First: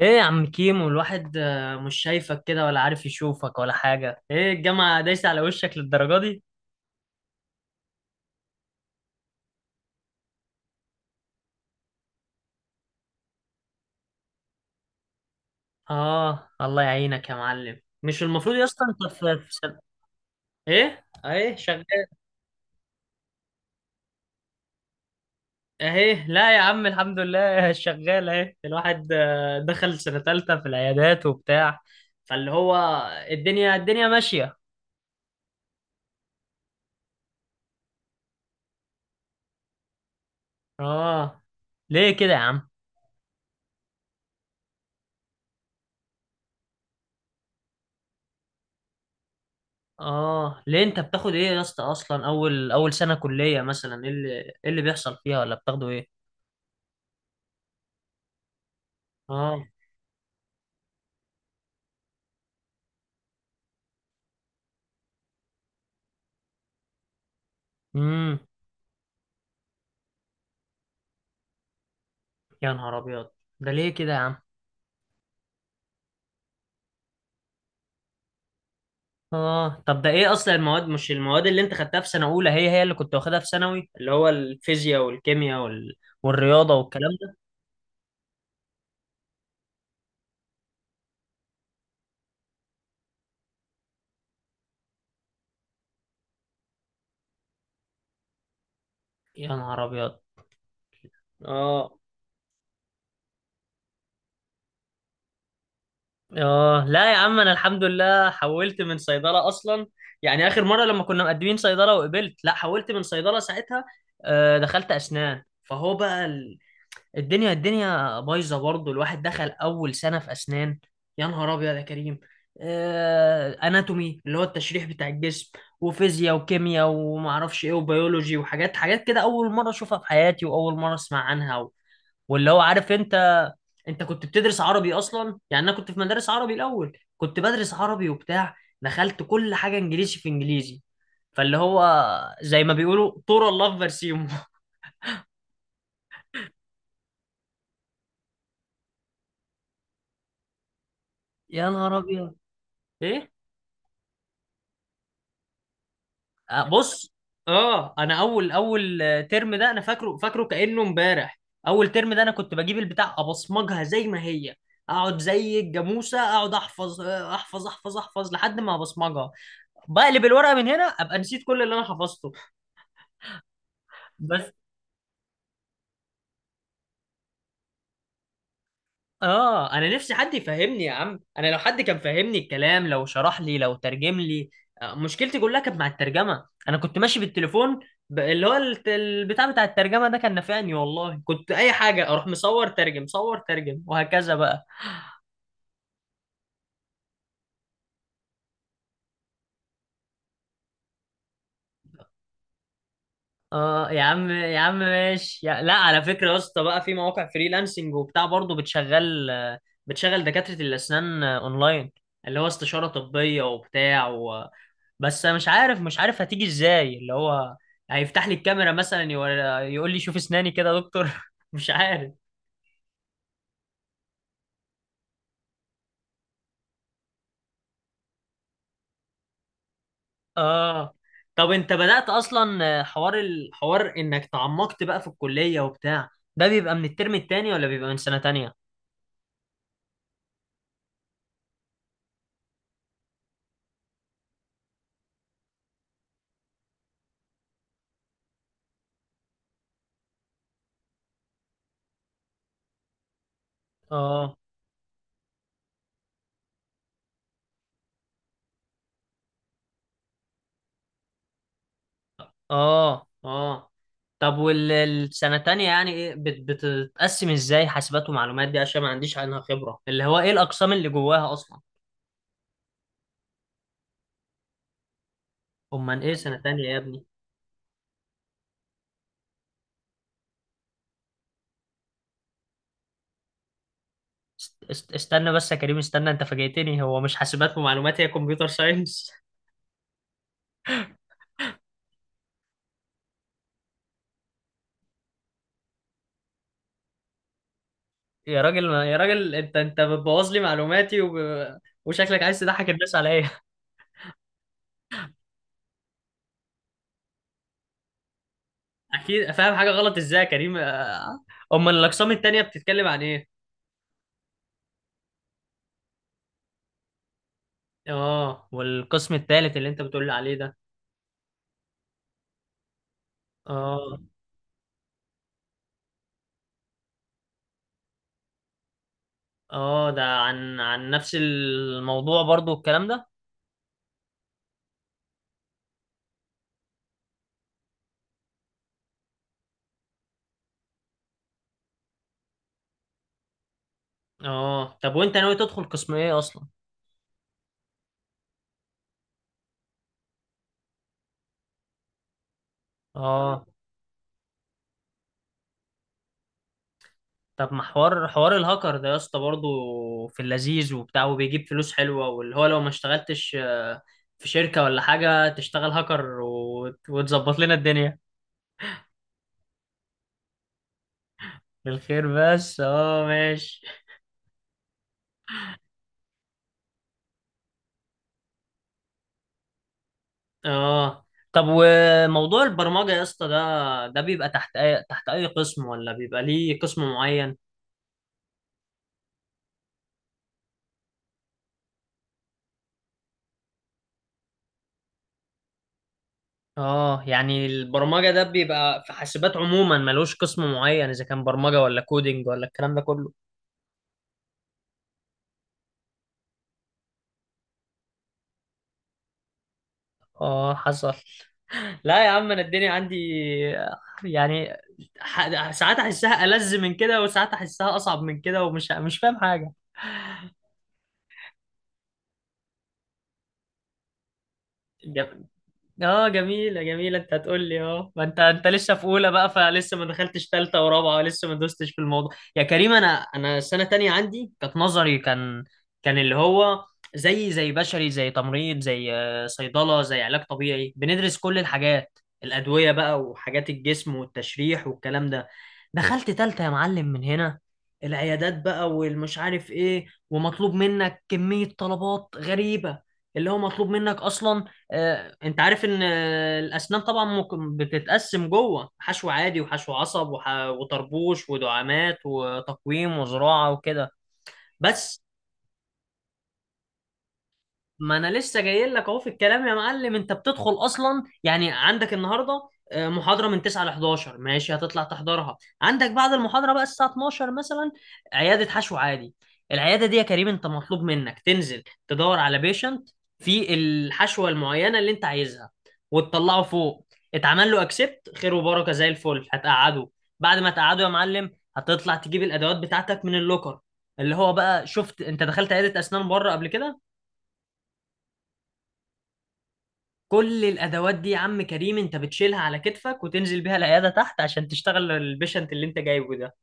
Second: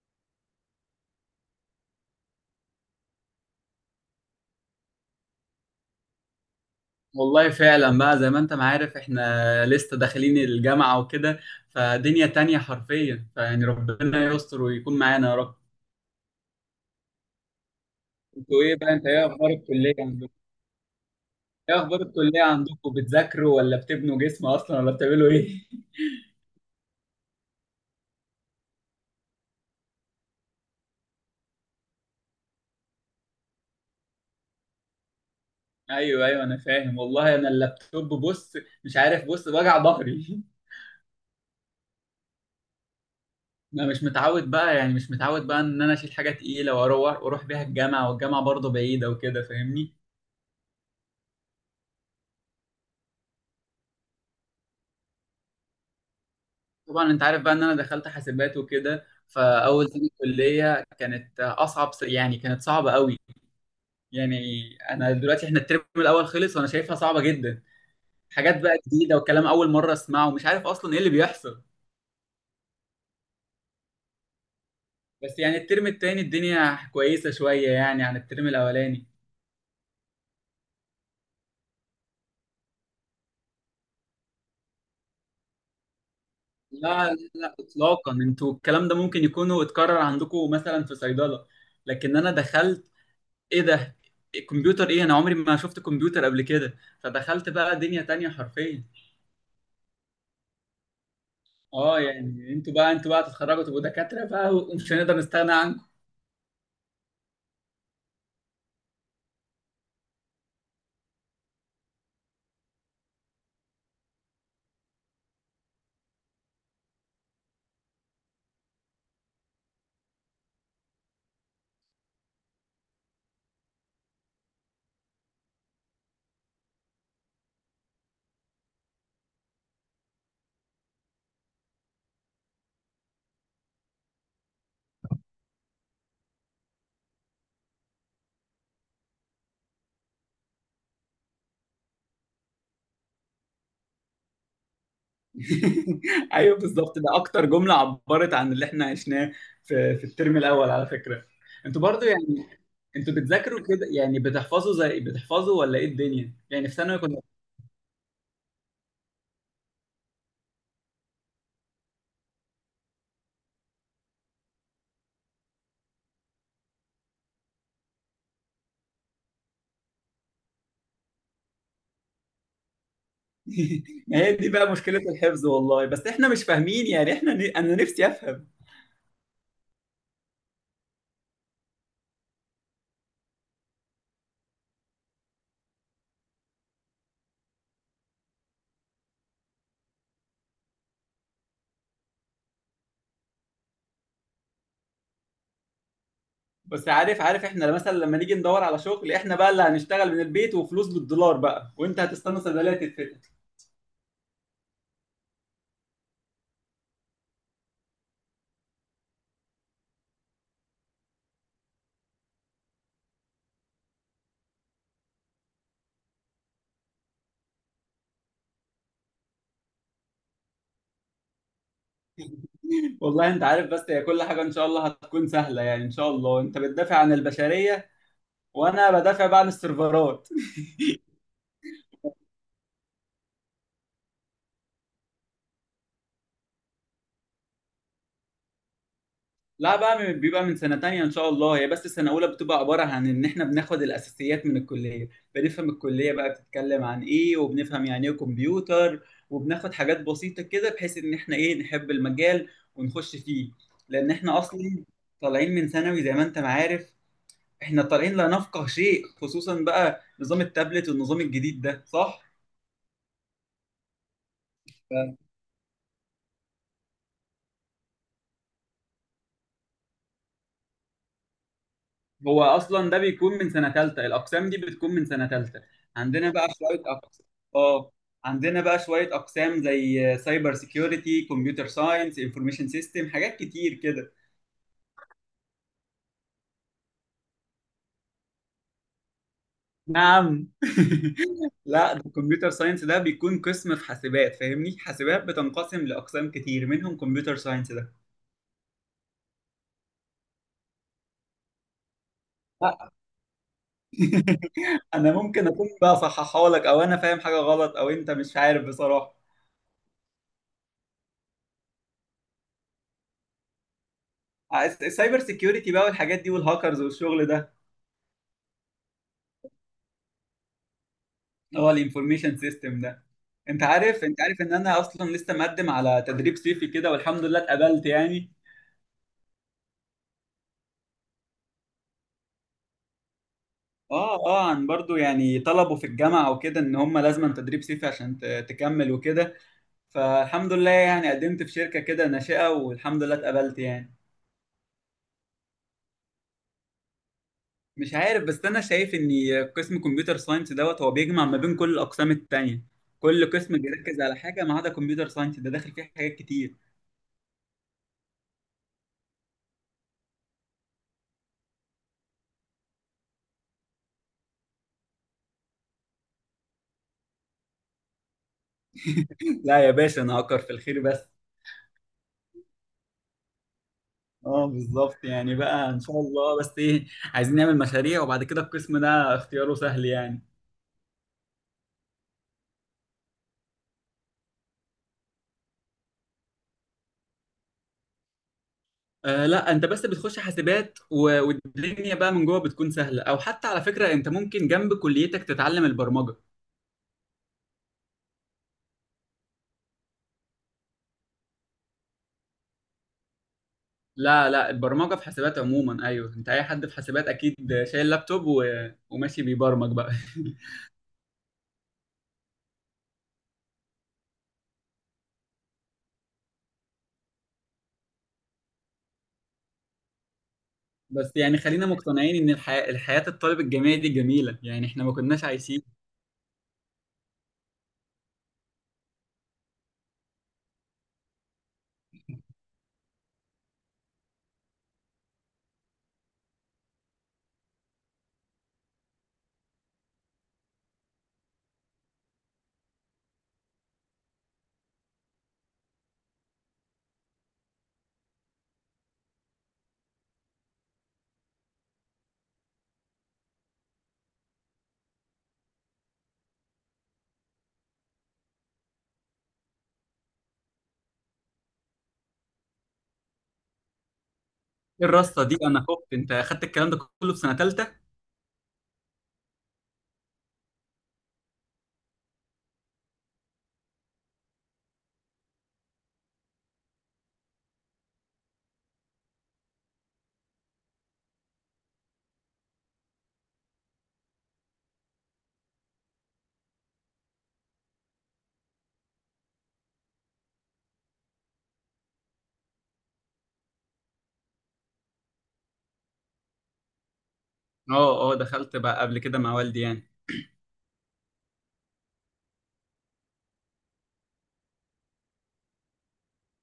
ايه يا عم كيمو، الواحد مش شايفك كده ولا عارف يشوفك ولا حاجة. ايه الجامعة دايسة على وشك للدرجة دي؟ والله فعلا بقى، زي ما انت ما عارف، احنا لسه داخلين الجامعة وكده. فدنيا تانية حرفيا. فيعني ربنا يستر ويكون معانا يا رب. اه، الله يعينك يا معلم. مش المفروض انتوا يا ايه اسطى بقى؟ انت انت ايه في اخبار في سن... الكلية عندكم؟ ايه اهي ايه شغال. اخبار الكلية عندكم؟ بتذاكروا ولا بتبنوا جسم اصلا ولا بتعملوا ايه؟ اهي لا يا عم الحمد لله شغال اهي. الواحد دخل سنة تالتة في العيادات وبتاع، فاللي هو الدنيا ماشية. ايوه ايوه، انا فاهم والله. انا اللابتوب، بص، مش عارف. بص، وجع ظهري. اه، ليه كده يا عم؟ انا مش متعود بقى يعني، مش متعود بقى ان انا اشيل حاجة تقيلة واروح بيها الجامعة، والجامعة برضه بعيدة وكده، فاهمني؟ اه، ليه انت بتاخد ايه يا اسطى اصلا؟ اول سنة كلية مثلا ايه اللي بيحصل فيها، ولا بتاخده ايه؟ طبعا انت عارف بقى ان انا دخلت حاسبات وكده. اه. فاول سنه كليه كانت اصعب، يعني كانت صعبه قوي. يعني انا دلوقتي، احنا الترم الاول خلص، وانا شايفها صعبه جدا. امم. حاجات بقى جديده، وكلام اول مره اسمعه، ومش عارف اصلا ايه اللي بيحصل. يا نهار ابيض، ده ليه كده يا عم؟ بس يعني الترم التاني الدنيا كويسه شويه، يعني عن الترم الاولاني. اه طب ده ايه اصلا المواد؟ مش المواد اللي انت خدتها في سنه اولى هي هي اللي كنت واخدها في ثانوي؟ اللي هو الفيزياء والكيمياء وال... والرياضه والكلام لا لا ده. لا اطلاقا. انتوا الكلام ده ممكن يكونوا اتكرر عندكم مثلا في صيدله، لكن انا دخلت. ايه ده، الكمبيوتر؟ ايه؟ انا عمري ما شفت كمبيوتر قبل كده. فدخلت بقى دنيا تانية حرفيا. يا نهار ابيض. اه اه يعني، انتوا بقى، انتوا بقى تتخرجوا تبقوا دكاترة بقى، ومش هنقدر نستغنى عنكم. اه، لا يا عم، انا الحمد لله حولت من صيدله اصلا. يعني اخر مره لما كنا مقدمين صيدله وقبلت، لا حولت من صيدله ساعتها. آه دخلت اسنان، فهو بقى الدنيا بايظه برضه، الواحد دخل اول سنه في اسنان. يا نهار ابيض يا كريم. اناتومي، اللي هو التشريح بتاع الجسم، وفيزياء وكيمياء وما اعرفش ايه وبيولوجي وحاجات حاجات كده، اول مره اشوفها في حياتي واول مره اسمع عنها و... واللي هو عارف انت، انت كنت بتدرس عربي اصلا. يعني انا كنت في مدارس عربي الاول، كنت بدرس عربي وبتاع، دخلت كل حاجه انجليزي في انجليزي. فاللي هو زي ما بيقولوا طور الله في برسيمه. ايوه بالظبط، ده اكتر جملة عبرت عن اللي احنا عشناه في الترم الاول، على فكرة. يا انتوا نهار برضو ابيض. يعني، انتوا ايه. بتذاكروا كده يعني؟ بتحفظوا، زي بتحفظوا، ولا ايه الدنيا يعني في ثانوي بص. كنا؟ اه، انا اول ترم ده انا فاكره فاكره كانه امبارح. اول ترم ده انا كنت بجيب البتاع ابصمجها زي ما هي، اقعد زي الجاموسه، اقعد احفظ، احفظ احفظ احفظ لحد ما ابصمجها. بقلب الورقه من هنا ابقى نسيت كل اللي انا حفظته. ما هي دي بس بقى مشكلة الحفظ والله. بس احنا مش فاهمين يعني. احنا انا نفسي افهم. اه، انا نفسي حد يفهمني يا عم. انا لو حد كان فهمني الكلام، لو شرح لي، لو ترجم لي. مشكلتي كلها كانت مع الترجمه. انا كنت ماشي بالتليفون، البتاع بتاع الترجمه ده كان نافعني والله. كنت اي حاجه، اروح مصور ترجم، صور ترجم، وهكذا بقى. بس عارف احنا مثلا لما نيجي ندور على شغل، احنا بقى اللي هنشتغل من البيت وفلوس بالدولار بقى. وانت هتستنى صيدلية تتفتح. اه يا عم، يا عم ماشي يا... لا، على فكره يا اسطى، بقى في مواقع فريلانسنج وبتاع برضه بتشغل دكاتره الاسنان اونلاين، اللي هو استشاره طبيه وبتاع. بس أنا مش عارف هتيجي ازاي. اللي هو هيفتح لي الكاميرا مثلا، يقول لي شوف اسناني كده يا دكتور. مش عارف. والله انت عارف، بس هي كل حاجه ان شاء الله هتكون سهله يعني. ان شاء الله انت بتدافع عن البشريه، وانا بدافع بقى عن السيرفرات. اه طب، انت بدأت اصلا الحوار انك تعمقت بقى في الكلية وبتاع، ده بيبقى من الترم التاني ولا بيبقى من سنة تانية؟ لا، بقى بيبقى من سنه تانية ان شاء الله. هي بس سنه اولى بتبقى عباره عن ان احنا بناخد الاساسيات من الكليه. بنفهم الكليه بقى بتتكلم عن ايه، وبنفهم يعني ايه كمبيوتر، وبناخد حاجات بسيطه كده، بحيث ان احنا ايه، نحب المجال ونخش فيه. لان اه احنا اصلا طالعين من ثانوي زي ما انت ما عارف. احنا طالعين لا نفقه شيء، خصوصا بقى نظام التابلت والنظام الجديد ده، صح؟ اه اه. طب والسنة التانية يعني ايه، بتتقسم ازاي؟ حاسبات ومعلومات دي، عشان ما عنديش عنها خبرة، اللي هو ايه الأقسام اللي جواها اصلا؟ هو اصلا ده بيكون من سنه ثالثه. الاقسام دي بتكون من سنه ثالثه. امال ايه عندنا سنة بقى تانية يا شويه ابني؟ اقسام. اه، عندنا بقى شويه اقسام زي سايبر سيكيورتي، كمبيوتر ساينس، انفورميشن سيستم، حاجات كتير كده. استنى بس يا كريم، استنى، انت فاجئتني. هو مش حاسبات ومعلومات هي كمبيوتر ساينس؟ نعم؟ لا، ده الكمبيوتر ساينس ده بيكون قسم في حاسبات، فاهمني. حاسبات بتنقسم لاقسام كتير، منهم كمبيوتر ساينس ده. يا راجل يا راجل، انت بتبوظ لي معلوماتي، وشكلك عايز تضحك لا. الناس عليا. انا ممكن اكون بقى صححها لك، او انا فاهم حاجه غلط، او انت مش عارف بصراحه. اكيد فاهم حاجه غلط. ازاي يا كريم؟ امال الاقسام التانية بتتكلم عن ايه؟ السايبر سيكيورتي بقى والحاجات دي والهاكرز والشغل ده. اه، والقسم الثالث اللي انت بتقول لي عليه ده؟ هو الانفورميشن سيستم ده. انت اه عارف، انت عارف ان انا اصلا لسه مقدم على تدريب صيفي كده والحمد لله اتقبلت يعني. اه، ده عن نفس الموضوع برضو الكلام ده؟ اه اه، عن برضو يعني. طلبوا في الجامعه وكده ان هم لازم تدريب صيفي عشان تكمل وكده. فالحمد لله يعني قدمت في شركه كده ناشئه والحمد لله اتقبلت يعني. اه طب، وانت ناوي تدخل قسم ايه اصلا؟ مش عارف، بس انا شايف ان قسم كمبيوتر ساينس دوت هو بيجمع ما بين كل الاقسام التانية. كل اه قسم بيركز على حاجه ما عدا كمبيوتر ساينس ده، داخل فيه حاجات كتير. طب، ما حوار الهاكر ده يا اسطى برضه في اللذيذ وبتاع وبيجيب فلوس حلوة. واللي هو لو ما اشتغلتش في شركة ولا حاجة، تشتغل هاكر وتظبط لنا الدنيا. لا يا باشا، انا اكر في الخير بس. بالخير بس، اه ماشي. اه بالظبط، يعني بقى ان شاء الله. بس ايه، عايزين نعمل مشاريع، وبعد كده القسم ده اختياره سهل يعني. اه طب وموضوع البرمجة يا اسطى، ده بيبقى تحت أي قسم، ولا بيبقى ليه قسم معين؟ آه لا، انت بس بتخش حاسبات والدنيا بقى من جوه بتكون سهله. او حتى على فكره، انت ممكن جنب كليتك تتعلم البرمجه. اه يعني البرمجة ده بيبقى في حاسبات عموما، ملوش قسم معين، إذا كان برمجة ولا كودينج ولا الكلام ده كله. لا لا، البرمجه في حاسبات عموما. ايوه، انت اي حد في حاسبات اكيد شايل لابتوب و... وماشي بيبرمج بقى. اه حصل. لا يا عم، انا الدنيا عندي يعني، ساعات احسها ألذ من كده وساعات احسها اصعب من كده، ومش مش فاهم حاجه. بس يعني خلينا مقتنعين ان الحياه الطالب الجامعي دي جميله يعني. احنا ما كناش عايشين. اه جميلة جميلة. انت هتقول لي اه ما انت لسه في اولى بقى، فلسه ما دخلتش ثالثة ورابعة ولسه ما دوستش في الموضوع. يا كريم انا السنة تانية عندي كانت نظري. كان اللي هو زي بشري، زي تمريض، زي صيدلة، زي علاج طبيعي. بندرس كل الحاجات، الأدوية بقى وحاجات الجسم والتشريح والكلام ده. دخلت ثالثة يا معلم، من هنا العيادات بقى والمش عارف ايه، ومطلوب منك كمية طلبات غريبة. اللي هو مطلوب منك اصلا، انت عارف ان الاسنان طبعا ممكن بتتقسم جوه حشو عادي وحشو عصب وطربوش ودعامات وتقويم وزراعه وكده، ايه بس. الرصه دي؟ انا خفت. انت اخدت الكلام ده كله في سنه ثالثه؟ ما انا لسه جاي لك اهو في الكلام يا معلم. انت بتدخل اصلا، يعني عندك النهارده محاضره من 9 ل 11، ماشي، هتطلع تحضرها. عندك بعد المحاضره بقى الساعه 12 مثلا عياده حشو عادي. العياده دي يا كريم، انت مطلوب منك تنزل تدور على بيشنت في الحشوه المعينه اللي انت عايزها، وتطلعه فوق. اتعمل له اكسبت، خير وبركه زي الفل، هتقعده. بعد ما تقعده يا معلم، هتطلع تجيب الادوات بتاعتك من اللوكر، اللي هو بقى، شفت انت دخلت عياده اسنان بره قبل كده؟ اه اه، دخلت بقى قبل كده مع والدي يعني. كل الادوات دي يا عم كريم، انت بتشيلها على كتفك وتنزل بيها العياده تحت عشان تشتغل البيشنت اللي انت جايبه ده،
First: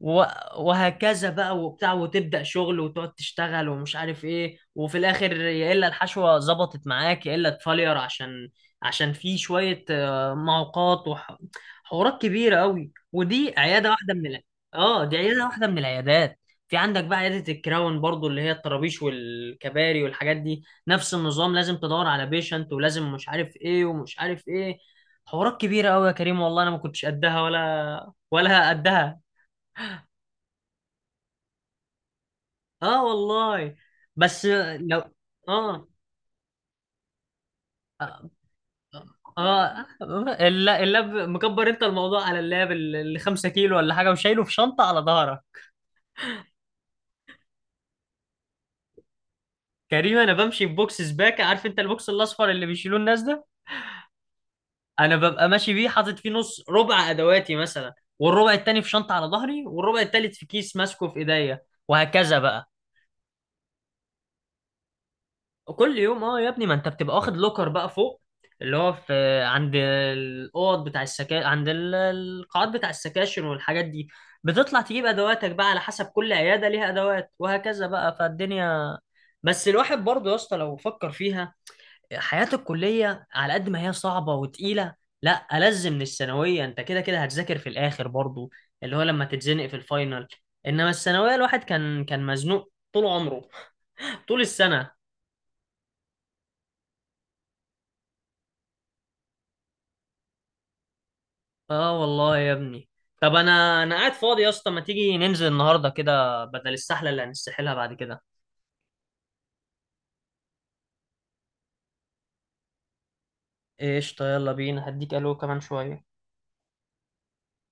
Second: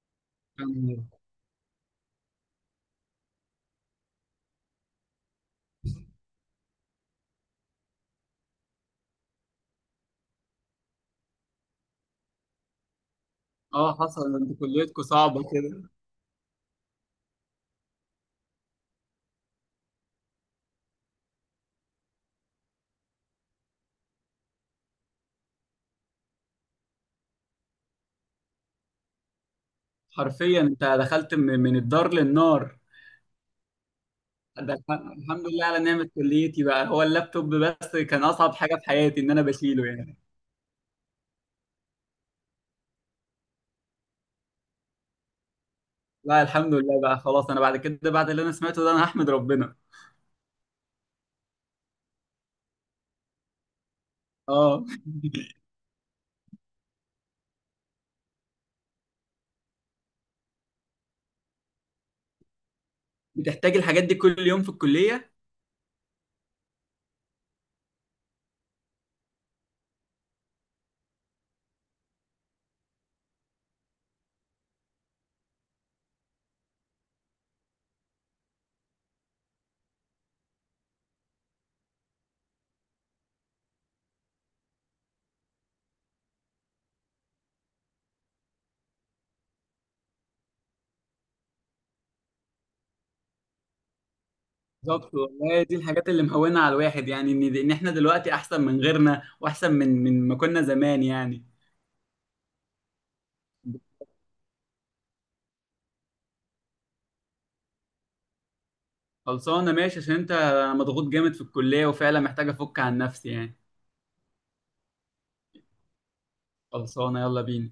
و- كان- وهكذا بقى وبتاع. وتبدأ شغل وتقعد تشتغل ومش عارف ايه، وفي الاخر يا الا الحشوة ظبطت معاك يا الا تفلير، عشان في شوية معوقات وحوارات كبيرة قوي، ودي عيادة اه واحدة من حصل ده، ال... انتوا كليتكم اه، دي صعبة عيادة واحدة من كده. العيادات. في عندك بقى عيادة الكراون برضو، اللي هي الطرابيش والكباري والحاجات دي. نفس النظام، لازم تدور على بيشنت ولازم مش عارف ايه ومش عارف ايه. حوارات كبيرة قوي يا كريم، والله انا ما كنتش قدها، ولا قدها. حرفيا انت دخلت من الدار للنار. اه والله. بس ده لو، الحمد لله على اه نعمة كليتي بقى. هو اللابتوب بس كان اه. أصعب حاجة في حياتي، إن أنا آه. بشيله يعني. اللاب مكبر انت الموضوع، على اللاب اللي 5 كيلو ولا حاجه وشايله في شنطه على ظهرك. لا الحمد لله بقى، خلاص، أنا بعد كده، بعد اللي أنا سمعته ده، أنا هحمد ربنا. كريم، انا بمشي ببوكس سباكه، عارف انت البوكس الاصفر اللي بيشيلوه الناس ده؟ اه. انا ببقى ماشي بيه حاطط فيه نص ربع ادواتي مثلا، والربع التاني في شنطه على ظهري، والربع التالت في كيس ماسكه في ايديا، وهكذا بقى. بتحتاج الحاجات دي كل يوم في الكلية؟ كل يوم اه يا ابني، ما انت بتبقى واخد لوكر بقى فوق، اللي هو في عند الاوض بتاع السكا، عند القاعات بتاع السكاشن والحاجات دي. بتطلع تجيب ادواتك بقى على حسب كل عياده ليها ادوات، وهكذا بقى فالدنيا. بس الواحد برضه يا اسطى لو فكر فيها، حياه الكليه على قد ما هي صعبه وتقيله، لا ألذ من الثانويه. انت كده كده هتذاكر في الاخر برضه، اللي هو لما تتزنق في الفاينل. انما الثانويه الواحد كان مزنوق طول عمره، طول السنة. بالظبط والله. دي الحاجات اللي مهونة على الواحد يعني، إن إحنا دلوقتي أحسن من غيرنا، وأحسن من ما كنا زمان يعني. اه والله يا ابني. طب انا قاعد فاضي يا اسطى، ما تيجي ننزل النهارده كده بدل السحله اللي هنستحلها بعد كده؟ خلصانه ماشي، عشان انت، انا مضغوط جامد في الكليه وفعلا محتاج افك عن نفسي يعني. قشطه، يلا بينا، هديك الو كمان شويه. خلصانه يلا بينا.